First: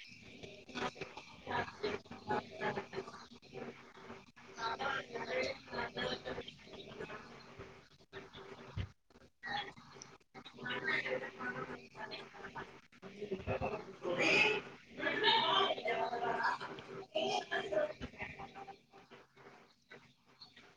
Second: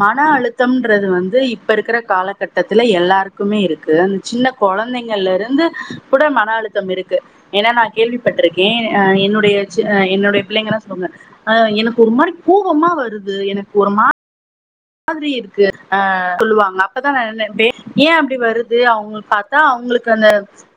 மன அழுத்தம்ன்றது வந்து இப்ப இருக்கிற காலகட்டத்துல எல்லாருக்குமே இருக்கு அந் சின்ன கொழந்தைங்கள்ல இருந்து கூட மன அழுத்தம் இருக்கு ஏன்னா நான் கேள்விப்பட்டிருக்கேன் அ என்னுடைய் ச் என்னுடைய பிள்ளைங்கல்லாம் சொன்ன ஆ எனக்கு ஒரு மாரி கோபமா வருது எனக்கு ஒரு மா மாதிரி இருக்கு ஆ சொல்லுவாங்க அப்பதான் நான் நைப்பேன் ஏன் அப்டி வருது அவங்களபாத் தா அவுங்களுக்கு அந்த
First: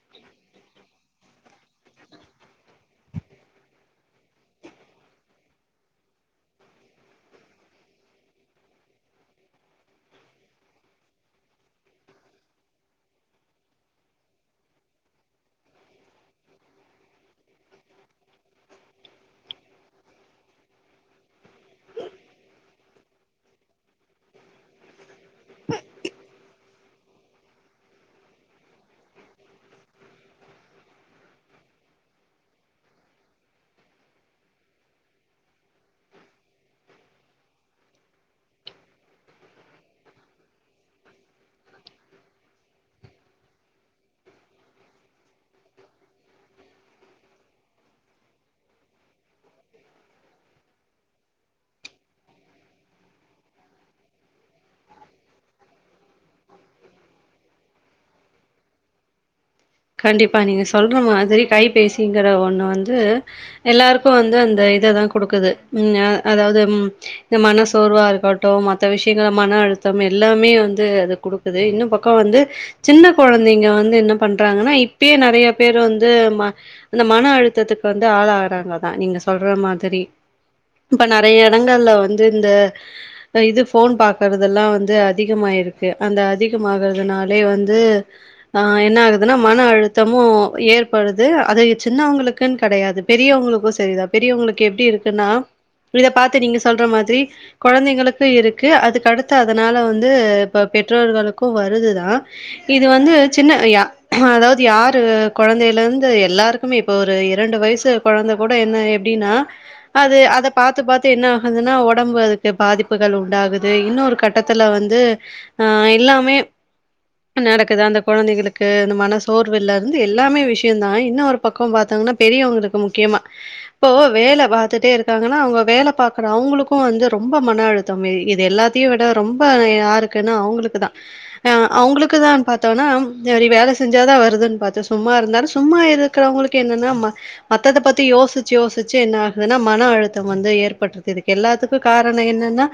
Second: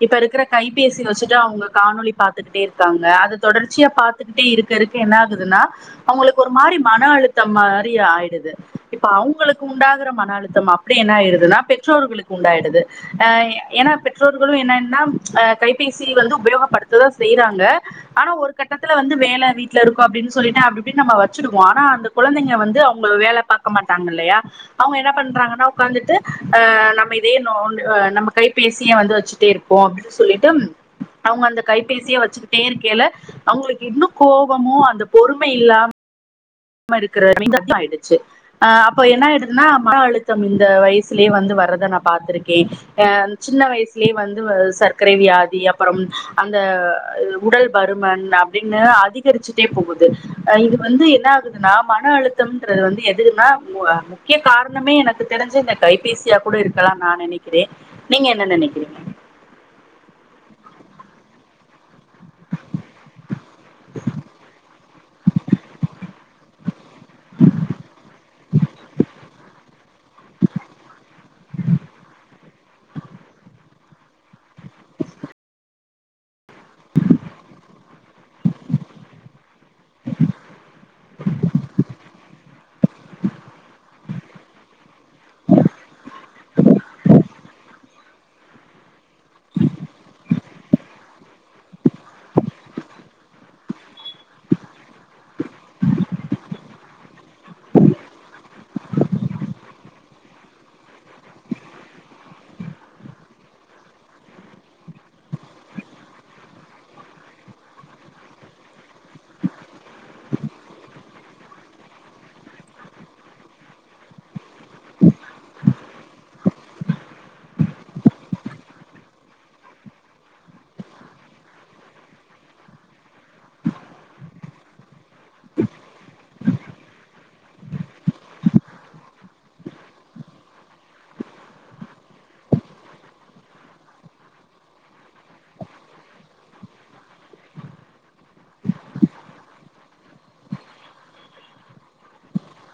இப்ப இருக்கிற கைபேசி வச்சுட்டு அவுங்க காணொலி பாரத்துக்கிட்டே இருக்காங்க அத தொடர்ச்சியா பாத் கத்துக்கிட்டே இருக்க இருக்க என்ன ஆகுதுன்னா அவுங்களுக்கு ஒரு மாரி மன அழுத்த மாரி ஆய்டுது இப்ப அவுங்களுக்கு உண்டாகற மன அழுத்தம் அப்டி என்ன ஆயிடுதுன்னா பெற்றோர்களுக்கு உண்டாயிடுது அ ஏன்னா பெற்றோர்களும் என்னன்னா கைபேசி வந்து உபயோகப்படுத்ததான் செய்றாங்க ஆனா ஒரு கட்டத்துல வந்து வேல வீட்ல இருக்கும் அப்டின் சொல்லிட்டு அப்டி இப்டின்னு நம்ம வச்சிடுவோம் ஆனா அந்த குழந்தைங்க வந்து அவங்கள வேல பாக்க மாட்டாங்க இல்லையா அவுங்க என்ன பண்றாங்கன்னா உட்காந்துட்டு அ நம்ம இதே நோன் அ நம்ம கைபேசியே வந்து வச்சுட்டே இருப்போம் சொல்லிட்டும் அவுங்க அந்த கைபேசியே வச்சுக்கிட்டே இருக்கேயில அவுங்களுக்கு இன்னும் கோபமும் அந்த பொறுமை இல்லாம இருக்கறது [unintelligible] ஆய்டுச்சு ஆ அப்ப என்ன ஆய்டுதுன்னா மன அழுத்தம் இந்த வயசுலேயே வந்து வர்றத நான் பாத்திருக்கேன் அ சின்ன வயசுலேயே வந்துவ சர்க்கரைக் வியாதி அப்பறம் அந்த உடல் பருமன் அ வின்னர் அதிகரிச்சிட்டே போகுது இது வந்து என்ன ஆகுது ந மன அழுத்தம்ன்றது வந்து எதுக்குன்னா உ அ முக்கிய காரணமே எனக்கு தெரிஞ்சி இந்த தொலைப்பேசியா கூட இருக்கலாம் நான் நினைக்கிறேன் நீங்க என்ன நினைக்கிறீங்க கண்டிப்பா நீங்க சொல்ற மாதிரி கைபேசிங்கற ஒண்ணு வந்து எல்லாருக்கும் வந்து அந்த இத தான் குடுக்குது ம் அதாவது ம் இந்த மன சோர்வா இருக்கட்டும் மத்த விஷயங்கள மன அழுத்தம் எல்லாமே வந்து அது குடுக் குது இன்னும் பக்கம் வந்து சின்ன கொழந்தைங்க வந்து என்ன பண் றாங்கன்னா இப்பே நறையா பேர் வந்து அந்த மன அழுத்தத்துக்கு வந்து ஆளாகறாங்க தான் நீங்க சொல்ற மாதிரி இப்ப நறைய இடங்கள்ல வந்து இந்த இது போன் பாக்குறதெல்லாம் வந்து அதிகமாயிருக்கு அந்த அதிகமாகறதுனாலே வந்து ஆ என்ன ஆகு என மன அழுத்தமு ஏற்படுது அது சின்னவங்களுக்குன்னு கெடையாது பெரியவங்களுக்கு சரிதா பெரியவங்களுக்கு எப்டி இருக்குன்னா இத பார்த்து நீங்க சொல்ற மாதிரி கொழந்தைங்கக்கு இருக்கு அதுக் அடுத்து அதனால வந்து இப்ப பெற்றோர்களுக்கு வருதுதா இது வந்து சின்ன யா அதாவது யாரு கொழந்தையில இருந்து எல்லாருக்குமே இப்போ ஒரு இரண்டு வயசு கொழந்த கூட என்ன எப்டின்னா அது அத பாத்து பாத்து என்ன ஆகுதுன்னா உடம்பு அதுக்கு பாதிப்புகள் உண்டாகுது இன்னொரு கட் டத்துல வந்து அ எல்லாமே நடக்குது அந்த கொழந்தைகளுக்கு மன சோர்வுல இருந்து எல்லாமே விஷய தா இன்னு ஒரு பக்கம் பாத்தங்னா பெரியவங்களுக்கு முக்கியமா இப்போ வேல பாத்துட்டே இருக்காங்கன்னா அவுங்க வேல பாகுற அவங்களுக்கு வந்து ரொம்ப மன அழுத்தம் இது எல்லாத்தையு விட ரொம்ப யாருக்குன்னா அவுங்களுக்கு தா அ அவுங்களுக்குதா பாத்தோனா நறைய வேல செஞ்சதா வருதுன்னு பாத்த சும்மா இருந்தாலு சும்மா இருக்கிறவங்களுக்கு என்னன்னா மத்தத்த பத்தி யோசிச்சு யோசிச்சு என்ன ஆகுதுன்னா மன அழுத்தம் வந்து ஏற்பட்டுறதுக்கு எல்லாத்துக்கு காரணோ என்னன்னா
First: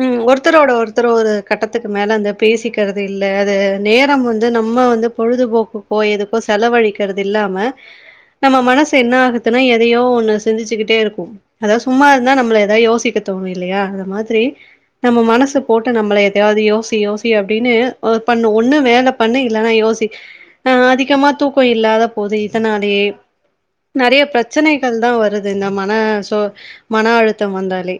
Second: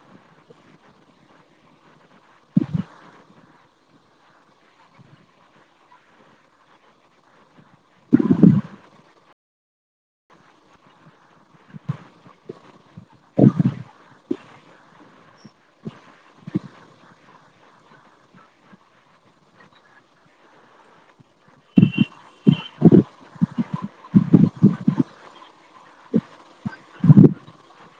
ம் ஒருத்தரோட ஒருத்தர் ஒரு கட்டத்துக்கு மேலே அந்த பேசிக்கிறது இல்ல அது நேரம் வந்து நம்ம வந்து பொழுதுபோக்குக்கோ எதுக்கோ செலவழிக்கிறது இல்லாம நம்ம மனசு என்ன ஆகுதுன்னா எதையோ ஒண்ணு சிந்துசிச்சுக்கிட்டே இருக்கு அதா சும்மா இருந்தா நம்மள ஏதாவது யோசிக்க தோணு இல்லையா அந்த மாதிரி நம்ம மனசு போட்டு நம்மள எதையாவது யோசி யோசி அப்டின்னு பண்ண ஒன்னு வேல பண்ணு இல்லன்னா யோசி அ அதிகமா தூக்கம் இல்லாத போது இதனாலே நெறைய பிரச்சனைகள் தா வருது இந்த மன சோ மன அழுத்தம் வந்தாலே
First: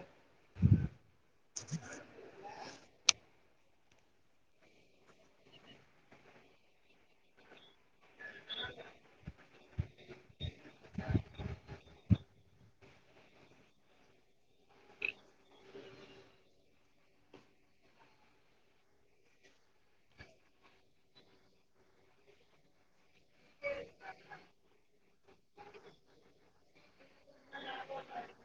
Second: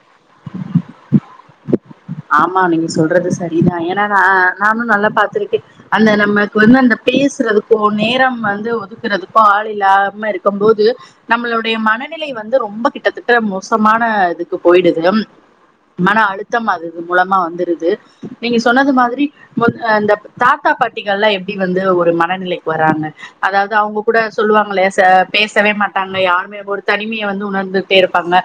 ஆமா நீங்க சொல்றது செரிதா ஏன்னா நா நானு நல்லா பாத்திருக் அந்த நமக்கு வந்து அந்த பேசுறதுக்கோ நேரம் வந்து ஒதுக்குறதுக்கோ ஆள் இல்லாம இருக்கும் போது நம்மளுடைய மனநிலை வந்து ரொம்ப கிட்டத்தட்ட மோசமான இதுக்கு போயிடுது மன அழுத்தம் அது மூலமா வந்துருது நீங்க சொன்னது மாதிரி மு அ இந்த தாத்தா பாட்டிகள் எல்லா எப்டி வந்து ஒரு மனநிலைக்கு வராங்க அதாவது அவுங்க கூட சொல்லுவாங்கல்ல பேசவே மாட்டாங்க யாருமே ஒரு தனிமையை வந்து உணர்ந்துட்டே இருப்பாங்க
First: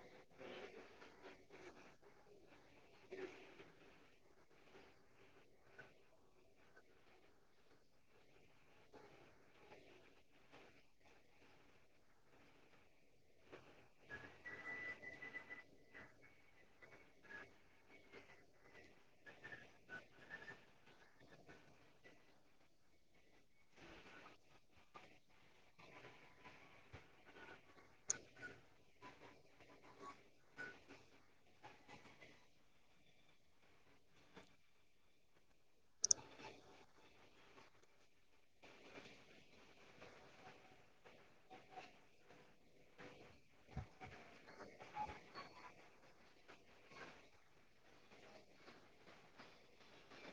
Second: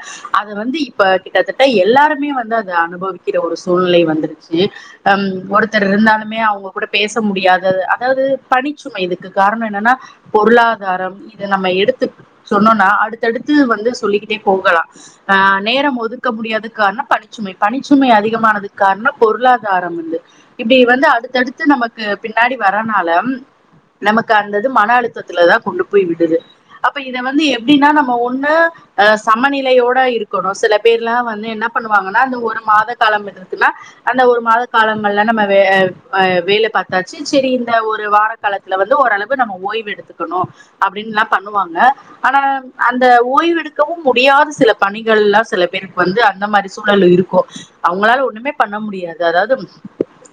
அது வந்து இப்ப கிட்டத்தட்ட எல்லாருமே வந்து அத அனுபவிக்கிற ஒரு சூழ்நிலை வந்துருச்சு ம் ஒருத்தர் இருந்தாலுமே அவுங்க கூட பேச முடியாது அதாவது பணிச்சுமை இதுக்கு காரணம் என்னன்னா பொருளாதாரம் இத நம்ம எடுத்து சொன்னோனா அடுத்தடுத்து வந்து சொல்லிக்கிட்டே போகலா ஆ நேரம் ஒதுக்க முடியாதுக் காரணம் பனிச்சுமை பனி சுமை அதிகமானதுக்கு காரணோ பொருளாதாரம் வந்து இப்டி வந்து அடுத்தடுத்து நமக்கு பின்னாடி வரனால நமக்கு அந்தது மன அழுத்தத்துல தா கொண்டு போய் விடுது அப்ப இத வந்து எப்டின்னா நம்ம ஒண்ணு அ சமநிலையோட இருக்கணு சில பேர்லா வந்து என்ன பண்ணுவாங்கன்னா அந்த ஒரு மாத காலத்துக்குனா அந்த ஒரு மாத காலங்கள்ல நம்ம வே ஆ வேல பாத்தாச்சு செரி இந்த ஒரு வார காலத்துல வந்து ஓரளவு நம்ம ஓய்வு எடுத்துக்கணு அப்டின்னுலா பண்ணுவாங்க ஆனா அந்த ஓய்வெடுக்கவு முடியாத சில பணிகள்லா சில பேருக்கு வந்து அந்த மாரி சூழல் இருக்கு அவங்களால ஒண்ணுமே பண்ண முடியாது அதாது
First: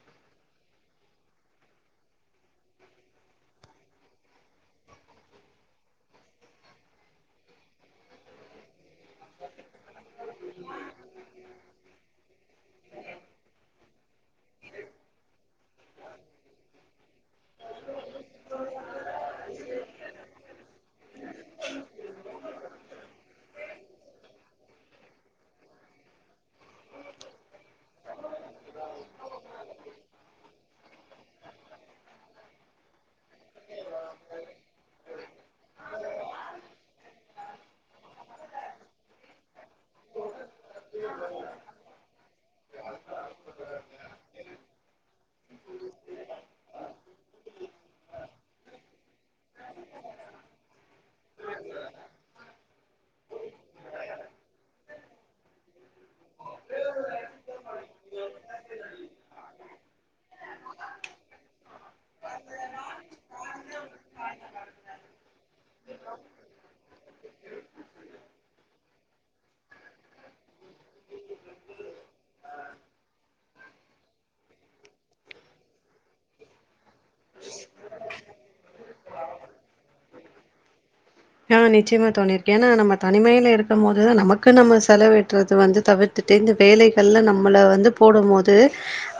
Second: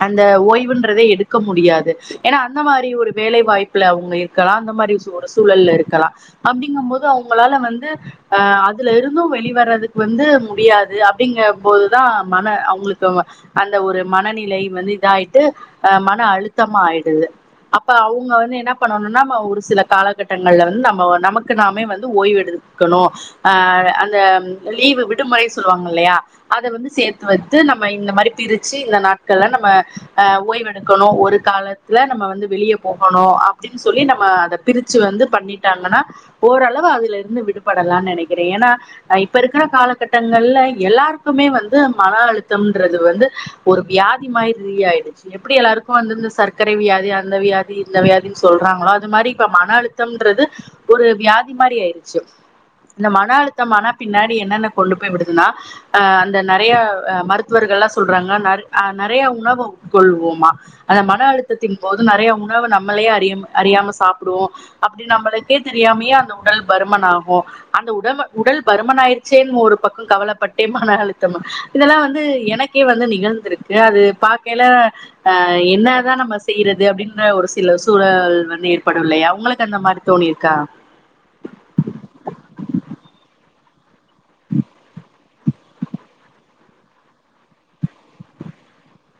அந்த ஓய்வுன்றதே எடுக்க முடியாது ஏன்னா அந்த மாரி ஒரு வேலை வாய்ப்புல அவுங்க இருக்கலா அந்த மாரி ஒரு சூழல்ல இருக்கலா அப்டிங்கபோது அவங்களால வந்து அ அதுல இருந்து வெளி வர்றதுக்கு வந்து முடியாது அப்டிங்க போது தா மன அவுங்களுக்கு வா அந்த ஒரு மனநிலை வந்து இதாயிட்டு அ மன அழுத்தமா ஆயிடுது அப்ப அவுங்க வந்து என்ன பண்ணணுனா ஒரு சில காலகட்டங்கள்ல வந்து நம்ம நமக்கு நாமே வந்து ஓய்வு எடு க்கணு ஆ அந்த லீவு விடுமுறை சொல்லுவாங்க இல்லையா அத வந்து சேத்து வத்து நம்ம இந்த மாரி பிரிச்சு இந்த நாட்கள்ல நம்ம அ ஓய்வெடுக்கணு ஒரு காலத்துல நம்ம வந்து வெளிய போகணு அப்டின்னு சொல்லி நம்ம அத பிரிச்சு வந்து பண்ணிட்டாங்கன்னா ஓரளவு அதுல இருந்து விடுபடலானு நனைக்கிற ஏன்னா அ இப்ப இருக்கற காலகட்டங்கள்ல எல்லாருக் குமே வந்து மன அழுத்தம்ன்றது வந்து ஒரு வியாதி மாரி இதா ஆயிடுச்சு எப்டி எல்லாருக்கு வந்து இந்த சர்க்கரை வியாதி அந்த வியாதி இந்த வியாதின்னு சொல்றாங்களோ அது மாரி இப்ப மன அழுத்தம்ன்றது ஒரு வியாதி மாரி ஆயிருச்சு இந்த மன அழுத்தம் ஆன பின்னாடி என்னன்ன கொண்டு போய் விடுதுனா அ அந்த நறையா அ மருத்துவர்கள்லா சொல்றாங்க நர் அ நறையா உணவு உட்கொள்வோமா அந்த மன அழுத்தத்தின் போது நறையா உணவு நம்மளேயே அறி அறியாம சாப்டுவோ அப்டி நம்மளுக்கே தெரியாமயே அந்த உடல் பருமன் ஆகு அந்த உடவ உடல் பருமனாயிரிச்சேன்னு ஒரு பக்கோ கவலப்பட் [unintelligible] மான அழுத்தமா இதெல்லா வந்து எனக்கே வந்து நிகழ்ந்துருக்கு அது பாக்கையில அ என்னதா நம்ம செய்யறது அப்டின்ற ஒரு சில சூழல் வந்து ஏற்படு இல்லையா உங்களுக்கு அந்த மாரி தோணிருக்கா ஆ நிச்சயமா தோணிருக்கு எனா நம்ம தனிமைல இருக் கும்போது நமக்கு நம்ம செலவிட்றது வந்து தவிர்த்துட்டு இந்த வேலைகள்ல நம்மள வந்து போடும் போது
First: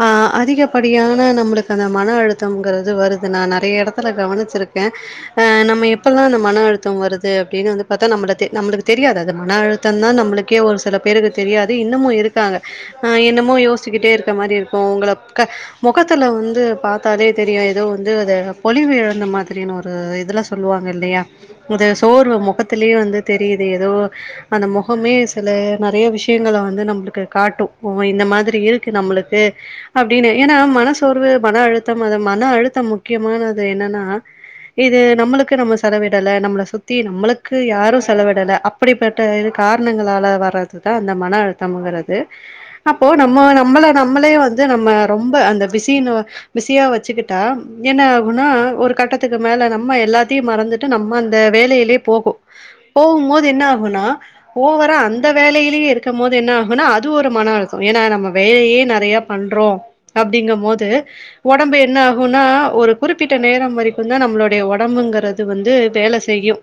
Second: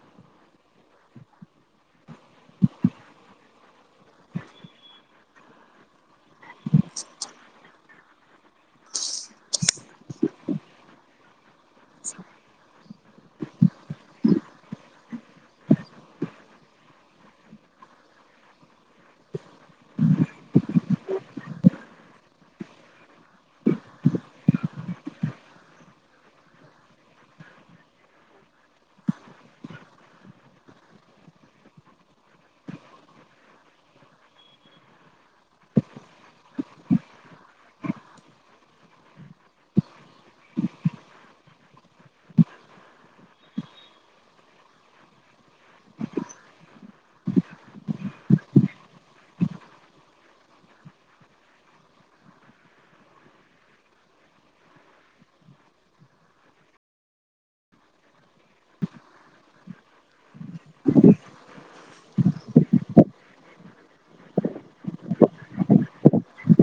ஆ அதிகப்படியான நம்மளுக்கு அந்த மன அழுத்தம்ங்கறது வருது நா நறையா எடத்துல கவனிச்சிருக்க அ நம்ம எப்பல்லா அந்த மன அழுத்தோ வருது அப்டின்னு வந்து பாத்தா நம்மள தெ நம்மளுக்கு தெரியாது அது மன அழுத்தம் தா நம்மளுக்கே ஒரு சில பேருக்கு தெரியாது இன்னமு இருக்காங்க ஆ என்னமோ யோசிக்கிட்டே இருக்க மாரி இருக்கு உங்கள க மொகத்துல வந்து பாத்தாலே தெரியு ஏதோ வந்து அது பொலிவு இழந்த மாதிரினு ஒரு இதுல சொல்லுவாங்க இல்லையா இது சோர்வு முகத்துலயே வந்து தெரிது எதோ அந்த முகமே சில நறைய விஷயங்கள வந்து நம்மளுக்கு காட்டு ஓ இந்த மாதிரி இருக்கு நம்மளுக்கு அப்டின்னு ஏனா மன சோர்வு மன அழுத்தம் அத மன அழுத்தம் முக்கியமானது என்னனா இது நம்மளுக்கு நம்ம செலவிடல நம்மள சுத்தி நம்மளுக்கு யாரு செலவிடல அப்படிப்பட்ட காரணங்களால வர்றது தா அந்த மனஅழுத்தம்ங்கறது அப்போ நம்மோ நம்மள நம்மளே வந்து நம்ம ரொம்ப அந்த பிஸினு பிஸியா வச்சுக்கிட்டா என்னா ஆகுன்னா ஒரு கட்டத்துக்கு மேல நம்ம எல்லாத்தையும் மறந்துட்டு நம்ம அந்த வேலையிலே போகு போகும்போது என்ன ஆகுன்னா ஓவரா அந்த வேலையிலேயே இருக்கும் போது என்ன ஆகுன்னா அது ஒரு மன அழுத்தோ ஏன்னா நம்ம வேலையே நெறைய பண்றோ அப்டிங்கும் போது ஒடம்பு என்ன ஆகுன்னா ஒரு குறிப்பிட்ட நேரம் வரைக்கு தா நம்மளுடைய ஒடம்புங்கிறது வந்து வேல செய் செய்யு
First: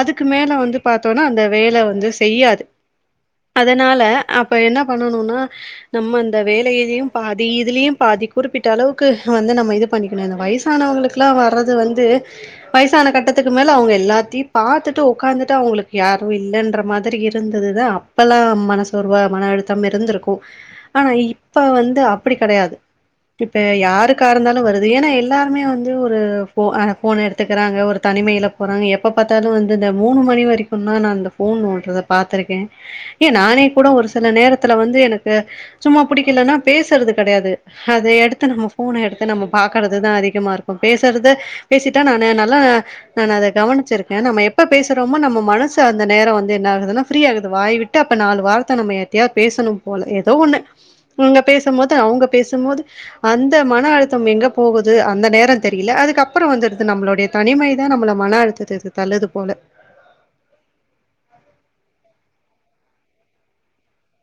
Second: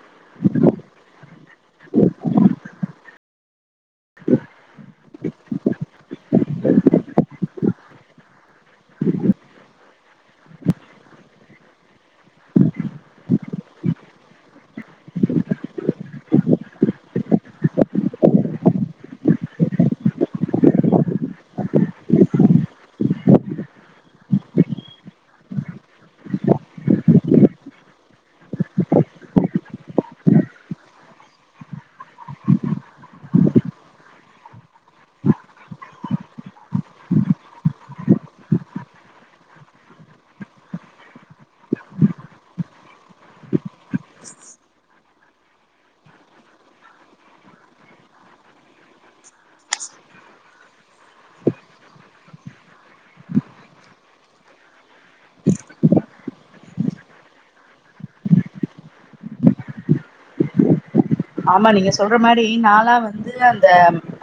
அதுக்கு மேல வந்து பாத்தோனா அந்த வேல வந்து செய்யாது அதனால அப்ப என்ன பண்ணனுனா நம்ம அந்த வேலையிலையு பாதி இதுலுயு பாதி குறிப்பிட்ட அளவுக்கு வந்து நம்ம இது பண்ணிக்கணு இந்த வயசானவுங்களுக்குல்லா வர்றது வந்து வயசான கட்டத்துக்கு மேல அவுங்க எல்லாத்தையு பாத்துட்டு உக்காந்துட்டு அவங்களுக்கு யாரு இல்லன்ற மாதிரி இருந்துதுதா இப்பல்லா மனசோர்வா மன அழுத்தம் இருந்திருக்கு ஆனா இப்ப வந்து அப்டி கெடையாது இப்ப யாருக்கா இருந்தாலு வருது ஏன்னா எல்லாருமே வந்து ஒரு போ ஃபோன எடு த்துக்குறாங்க ஒரு தனிமைல போறாங்க எப்ப பாத்தாலு வந்து இந்த மூணு மணி வரைக்கும்னா நா இந்த போன் நோன்றத பாத்திருக்கே ஏ நானே கூட ஒரு சில நேரத்துல வந்து எனக்கு சும்மா புடிக்கலனா பேசுறது கெடையாது அத எடுத்து நம்ம ஃபோன எடுத்து நம்ம பாக்குறதுதா அதிகமா இருக்கு பேசுறது பேசிட்டா நானு நல்லா நான் அத கவனச்சிருக்கே நம்ம எப்ப பேசுறோமோ நம்ம மனசு அந்த நேர வந்து என்னாகுதுனா ஃப்ரீ ஆகுது வாய்வி ட்டு அப்ப நாலு வார்த்த நம்ம யார்ட்டயா பேசணு போல எதோ ஒன்னு நீங்க பேச மோது அவங்க பேச மோது அந்த மன அழுத்தம் எங்க போகுது அந்த நேர தெரில அதுக்கப்பறோ வந்துருது நம்மளுடைய தனிமை நம்மள மன அழுத்தத்த இது தள்ளுது போல ஆமா நீங்க சொல்ற மாரி நாலா வந்து அந்த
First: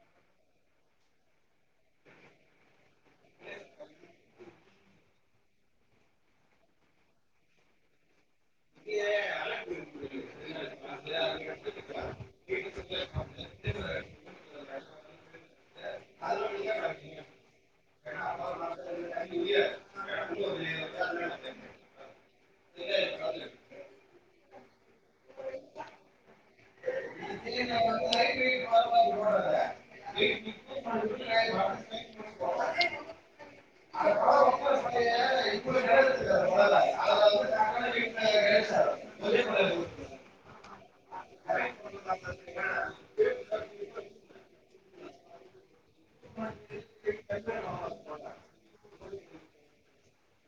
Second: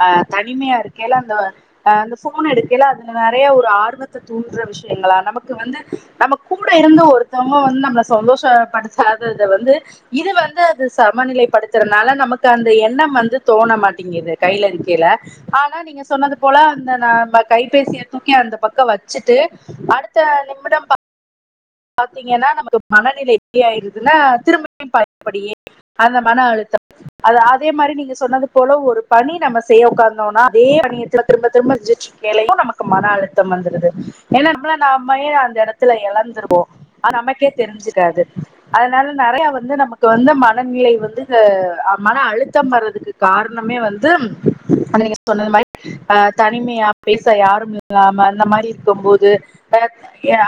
அ தனிமையா இருக்கைல அந்த அந்த ஃபோன எடுக்கல அதுல நெறய ஒரு ஆர்வத்து தூன்ற விஷயங்களா நமக்கு வந்து நம்ம கூட இருந்து ஒருத்தவங்க வந்து நம்மள சந்தோஷ படுத்தாத அது வந்து இது வந்து அது சமநிலைப்படுத்த னால நமக்கு அந்த எண்ண வந்து தோண மாட்டீங்குது கைல இறிக்கில ஆனா நீங்க சொன்னது போல அந்த ந கைபேசிய தூக்கி அந்த பக்க வச்சுட்டு அடுத்த நிமிட பாத்தீங்கன்னா நமக்கு மனநிலை எப்டி ஆயிருதுன்னா திரும்பு பழையபடியே அந்த மன அழுத்த அத அதே மாரி நீங்க சொன்னது போல ஒரு பணி நம்ம செய்ய உக்காந்தோனா அதே பணிய திரும்ப திரும்ப செஞ்சுட் வேலையும் நமக்கு மன அழுத்தம் வந்துடுது ஏன்னா நம்மள நாமே அந்த இடத்துல எழந்துருவோ ஆ நமக்கே தெரிஞ்சுக்காது அதனால நெறய வந்து நமக்கு வந்து மனநிலை வந்து மன அழுத்தம் வர்றதுக்கு காரணமே வந்து நீங்க சொன்னது மாரி அ தனிமையா பேச யாரும் இல்லாம அந்த மாரி இருக்கு போது பேக்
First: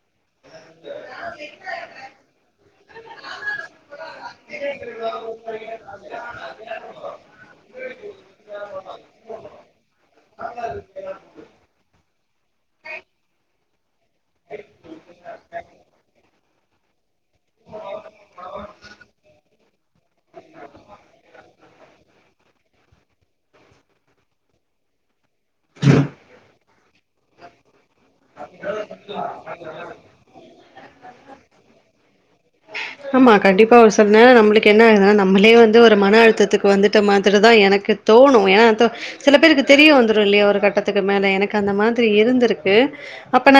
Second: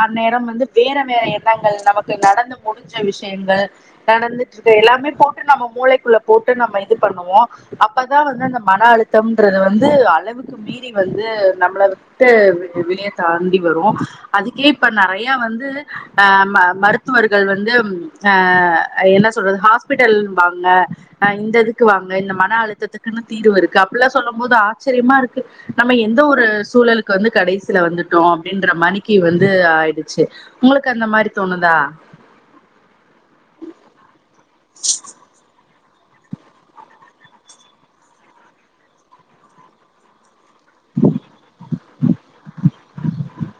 அந்நேரம் வந்து வேற வேற எண்ணங்கள் நமக்கு நடந்து முடிஞ்ச விஷயங்கள் நடந்துட்டு இருக்க எல்லாமே போட்டு நம்ம மூளைக்குள்ள போட்டு நம்ம இது பண்ணுவோ அப்பதா வந்து அந்த மன அழுத்தம்ன்றது வந்து அளவுக்கு மீறி வந்து நம்மள விட்டு வெளிய தாண்டி வரு அதுக்கே இப்ப நெறய வந்து அ ம மருத் துவர்கள் வந்து அ என்ன சொல்றது ஹாஸ்பிட்டல்ன்பாங்க அ இந்த இதுக்கு வாங்க இந்த மன அழுத்தத்துக்குன்னு தீர்வு இருக்கு அப்புட்லா சொல்லு போதா ஆச்சரியமா இருக்கு நம்ம எந்த ஒரு சூழலுக்கு வந்து கடைசில வந்து அப்படின்ற மாணிக்கு வந்து ஆய்டுச்சு ஆமா கண்டிப்பா ஒரு சொல்னே நம்மளுக்கு என்ன ஆய்ருனா நம்மளே வந்து ஒரு மன அழுத்தத்துக்கு வந்துட்ட மாதிரிதா எனக்கு தோணு ஏன்னா அது சில பேருக்கு தெரிய வந்துருல்லயா ஒரு கட்டத்துக்கு மேல எனக்கு அந்த மாதிரி இருந்திருக்கு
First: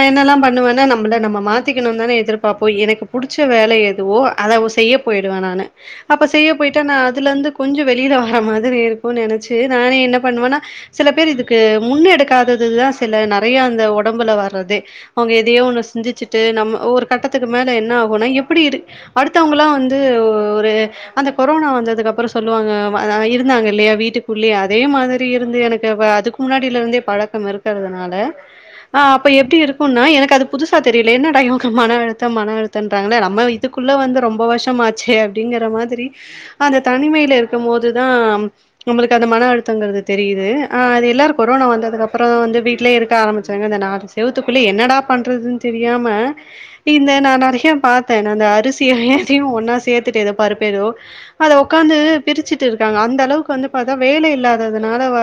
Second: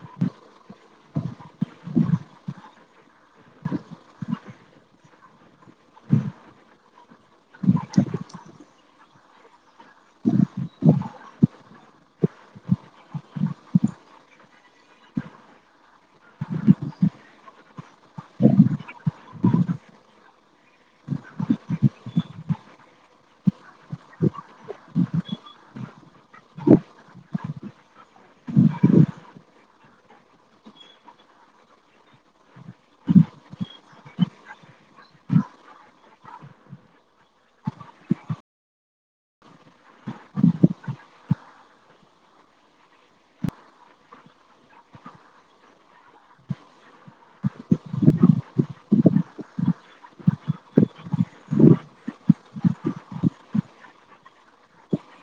நா என்னல்லா பண்ணுவன்னா நம்மள நம்ம மாத்திக்கணுன் தான எதிர்பாப்போ எனக்கு புடிச்ச வேல எதுவோ அத அவ செய்ய போய்டுவே நானு அப்ப செய்ய போய்ட்டா நா அதுல இருந்து கொஞ்சோ வெளில வர்ற மாதிரி இருக்கு நெனைச்சே ட்டு நானே என்ன பண்ணுவேனா சில பேர் இதுக்கு க்கு முன்னெடுக்காதது தா சில நெறய அந்த ஒடம்புல வர அவங்க எதையோ ஒன்ன சிந்திச்சுட்டு நம்ம ஒரு கட்டத்துக்கு மேல என்ன ஆகுனா எப்டி இரு அடுத்தவங்கல்லா வந்து ஒரு அந்த கொரோனா வந்ததுக்கு அப்பற சொல்லுவாங்க இருந்தாங்க இல்லயா வீட்டுக்குள்ளயே அதே மாதிரி இருந்து எனக்கு அது முன்னாடியில இருந்தே பழக்கம் இருக்குறதுனால ஆ அப்ப எப்டி இருக்குனா எனக்கு அது புதுசா தெரியல என்னட இவங்க மன அழுத்தம் மன அழுத்தன்றாங்களே நம்ம அதுக்குள்ள வந்து ரொம்ப வருஷமாச்சே அப்பிடிங்கிற மாதிரி அந்த தனிமையில இருக்கும் போதுதா நம்மளுக்கு அந்த மன அழுத்தங்கிறது தெரியுது ஆ அது எல்லாரு கொரோனா வந்ததுக்கு அதுக்கப்புற வந்து வீட்லயே இருக்க ஆரமிச்சாங்க அந்த நாலு செவுத்துக்குள்ளயே என்னடா பண்றதுன் தெரியாம இந்த நா நெறைய பாத்த அந்த அரிசிய எதையு ஒன்னா சேத்துட்டு ஏதோ பருப்பு ஏதோ அத ஒக்காந்து பிரிச்சுட்டு இருக்காங்க அந்த அளவுக்கு வந்து பாத்தா வேலை இல்லாததுனால வ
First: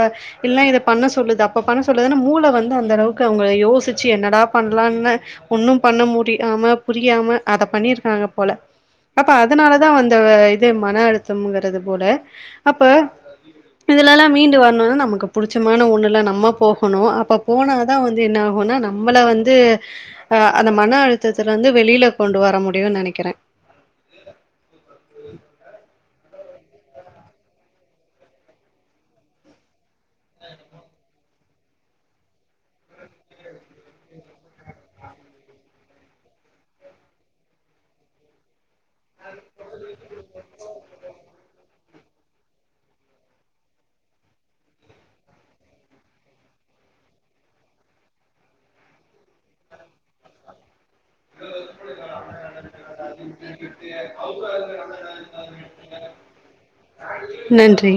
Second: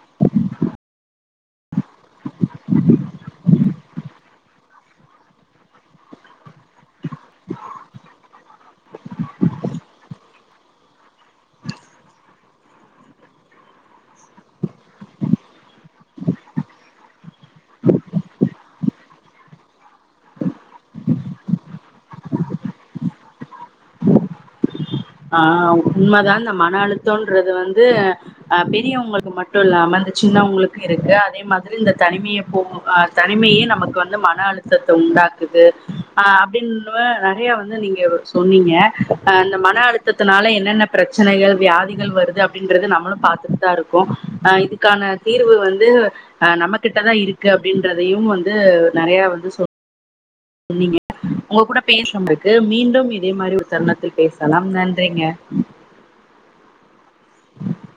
இல்லனா இத பண்ண சொல்லுது அப்ப பண்ண சொல்லுதுனா மூள வந்து அந்த அளவுக்கு அவங்க யோசிக் ச்சு என்னடா பண்ணலானு ஒன்னு பண்ண முடியாம புரியாம அத பண்ணிருக்காங்க போல அப்ப அதனாலதா வந்த இதே மன அழுத்தம்ங்கிறது போல அப்ப இதுலெல்லா மீண்டு வரணுனா நமக்கு புடிச்சமான ஒண்ணுல நம்ம போகணு அப்ப போனா தா வந்து என்ன போனா நம்மள வந்து அ அந்த மன அழுத்தத்துலந்து வெளில கொண்டு வர முடியு நெனைக்கிறே ஆ உண்மதா அந்த மன அழுத்தம்ன்றது வந்து அ பெரியவங்களுக்கு மட்டு இல்லாம அந்த சின்னவுங்களுக்கு இருக்கு அ அதே மாதிரி இந்த தனிமையை போகு அ தனிமையே நமக்கு வந்து மன அழுத்தத்த உண்டாக்குது அ அப்டின்னு நெறைய வந்து நீங்க சொன்னீங்க அ அந்த மன அழுத் னால என்னென்ன பிரச்சனைகள் வியாதிகள் வருது அப்டின்றது நம்மளு பாத்துட்டு தா இருக்கோ இதுக்கான தீர்வு வந்து அ நம்மகிட்ட தா இருக்கு அப்டின்றதையும் வந்து நெறைய வந்து சொல் சொன்னீங்க உங்க கூட பேசுனதுக்கு மீண்டும் இதே மாதிரி ஒரு தருணத்தில் பேசலாம் நன்றிங்க நன்றி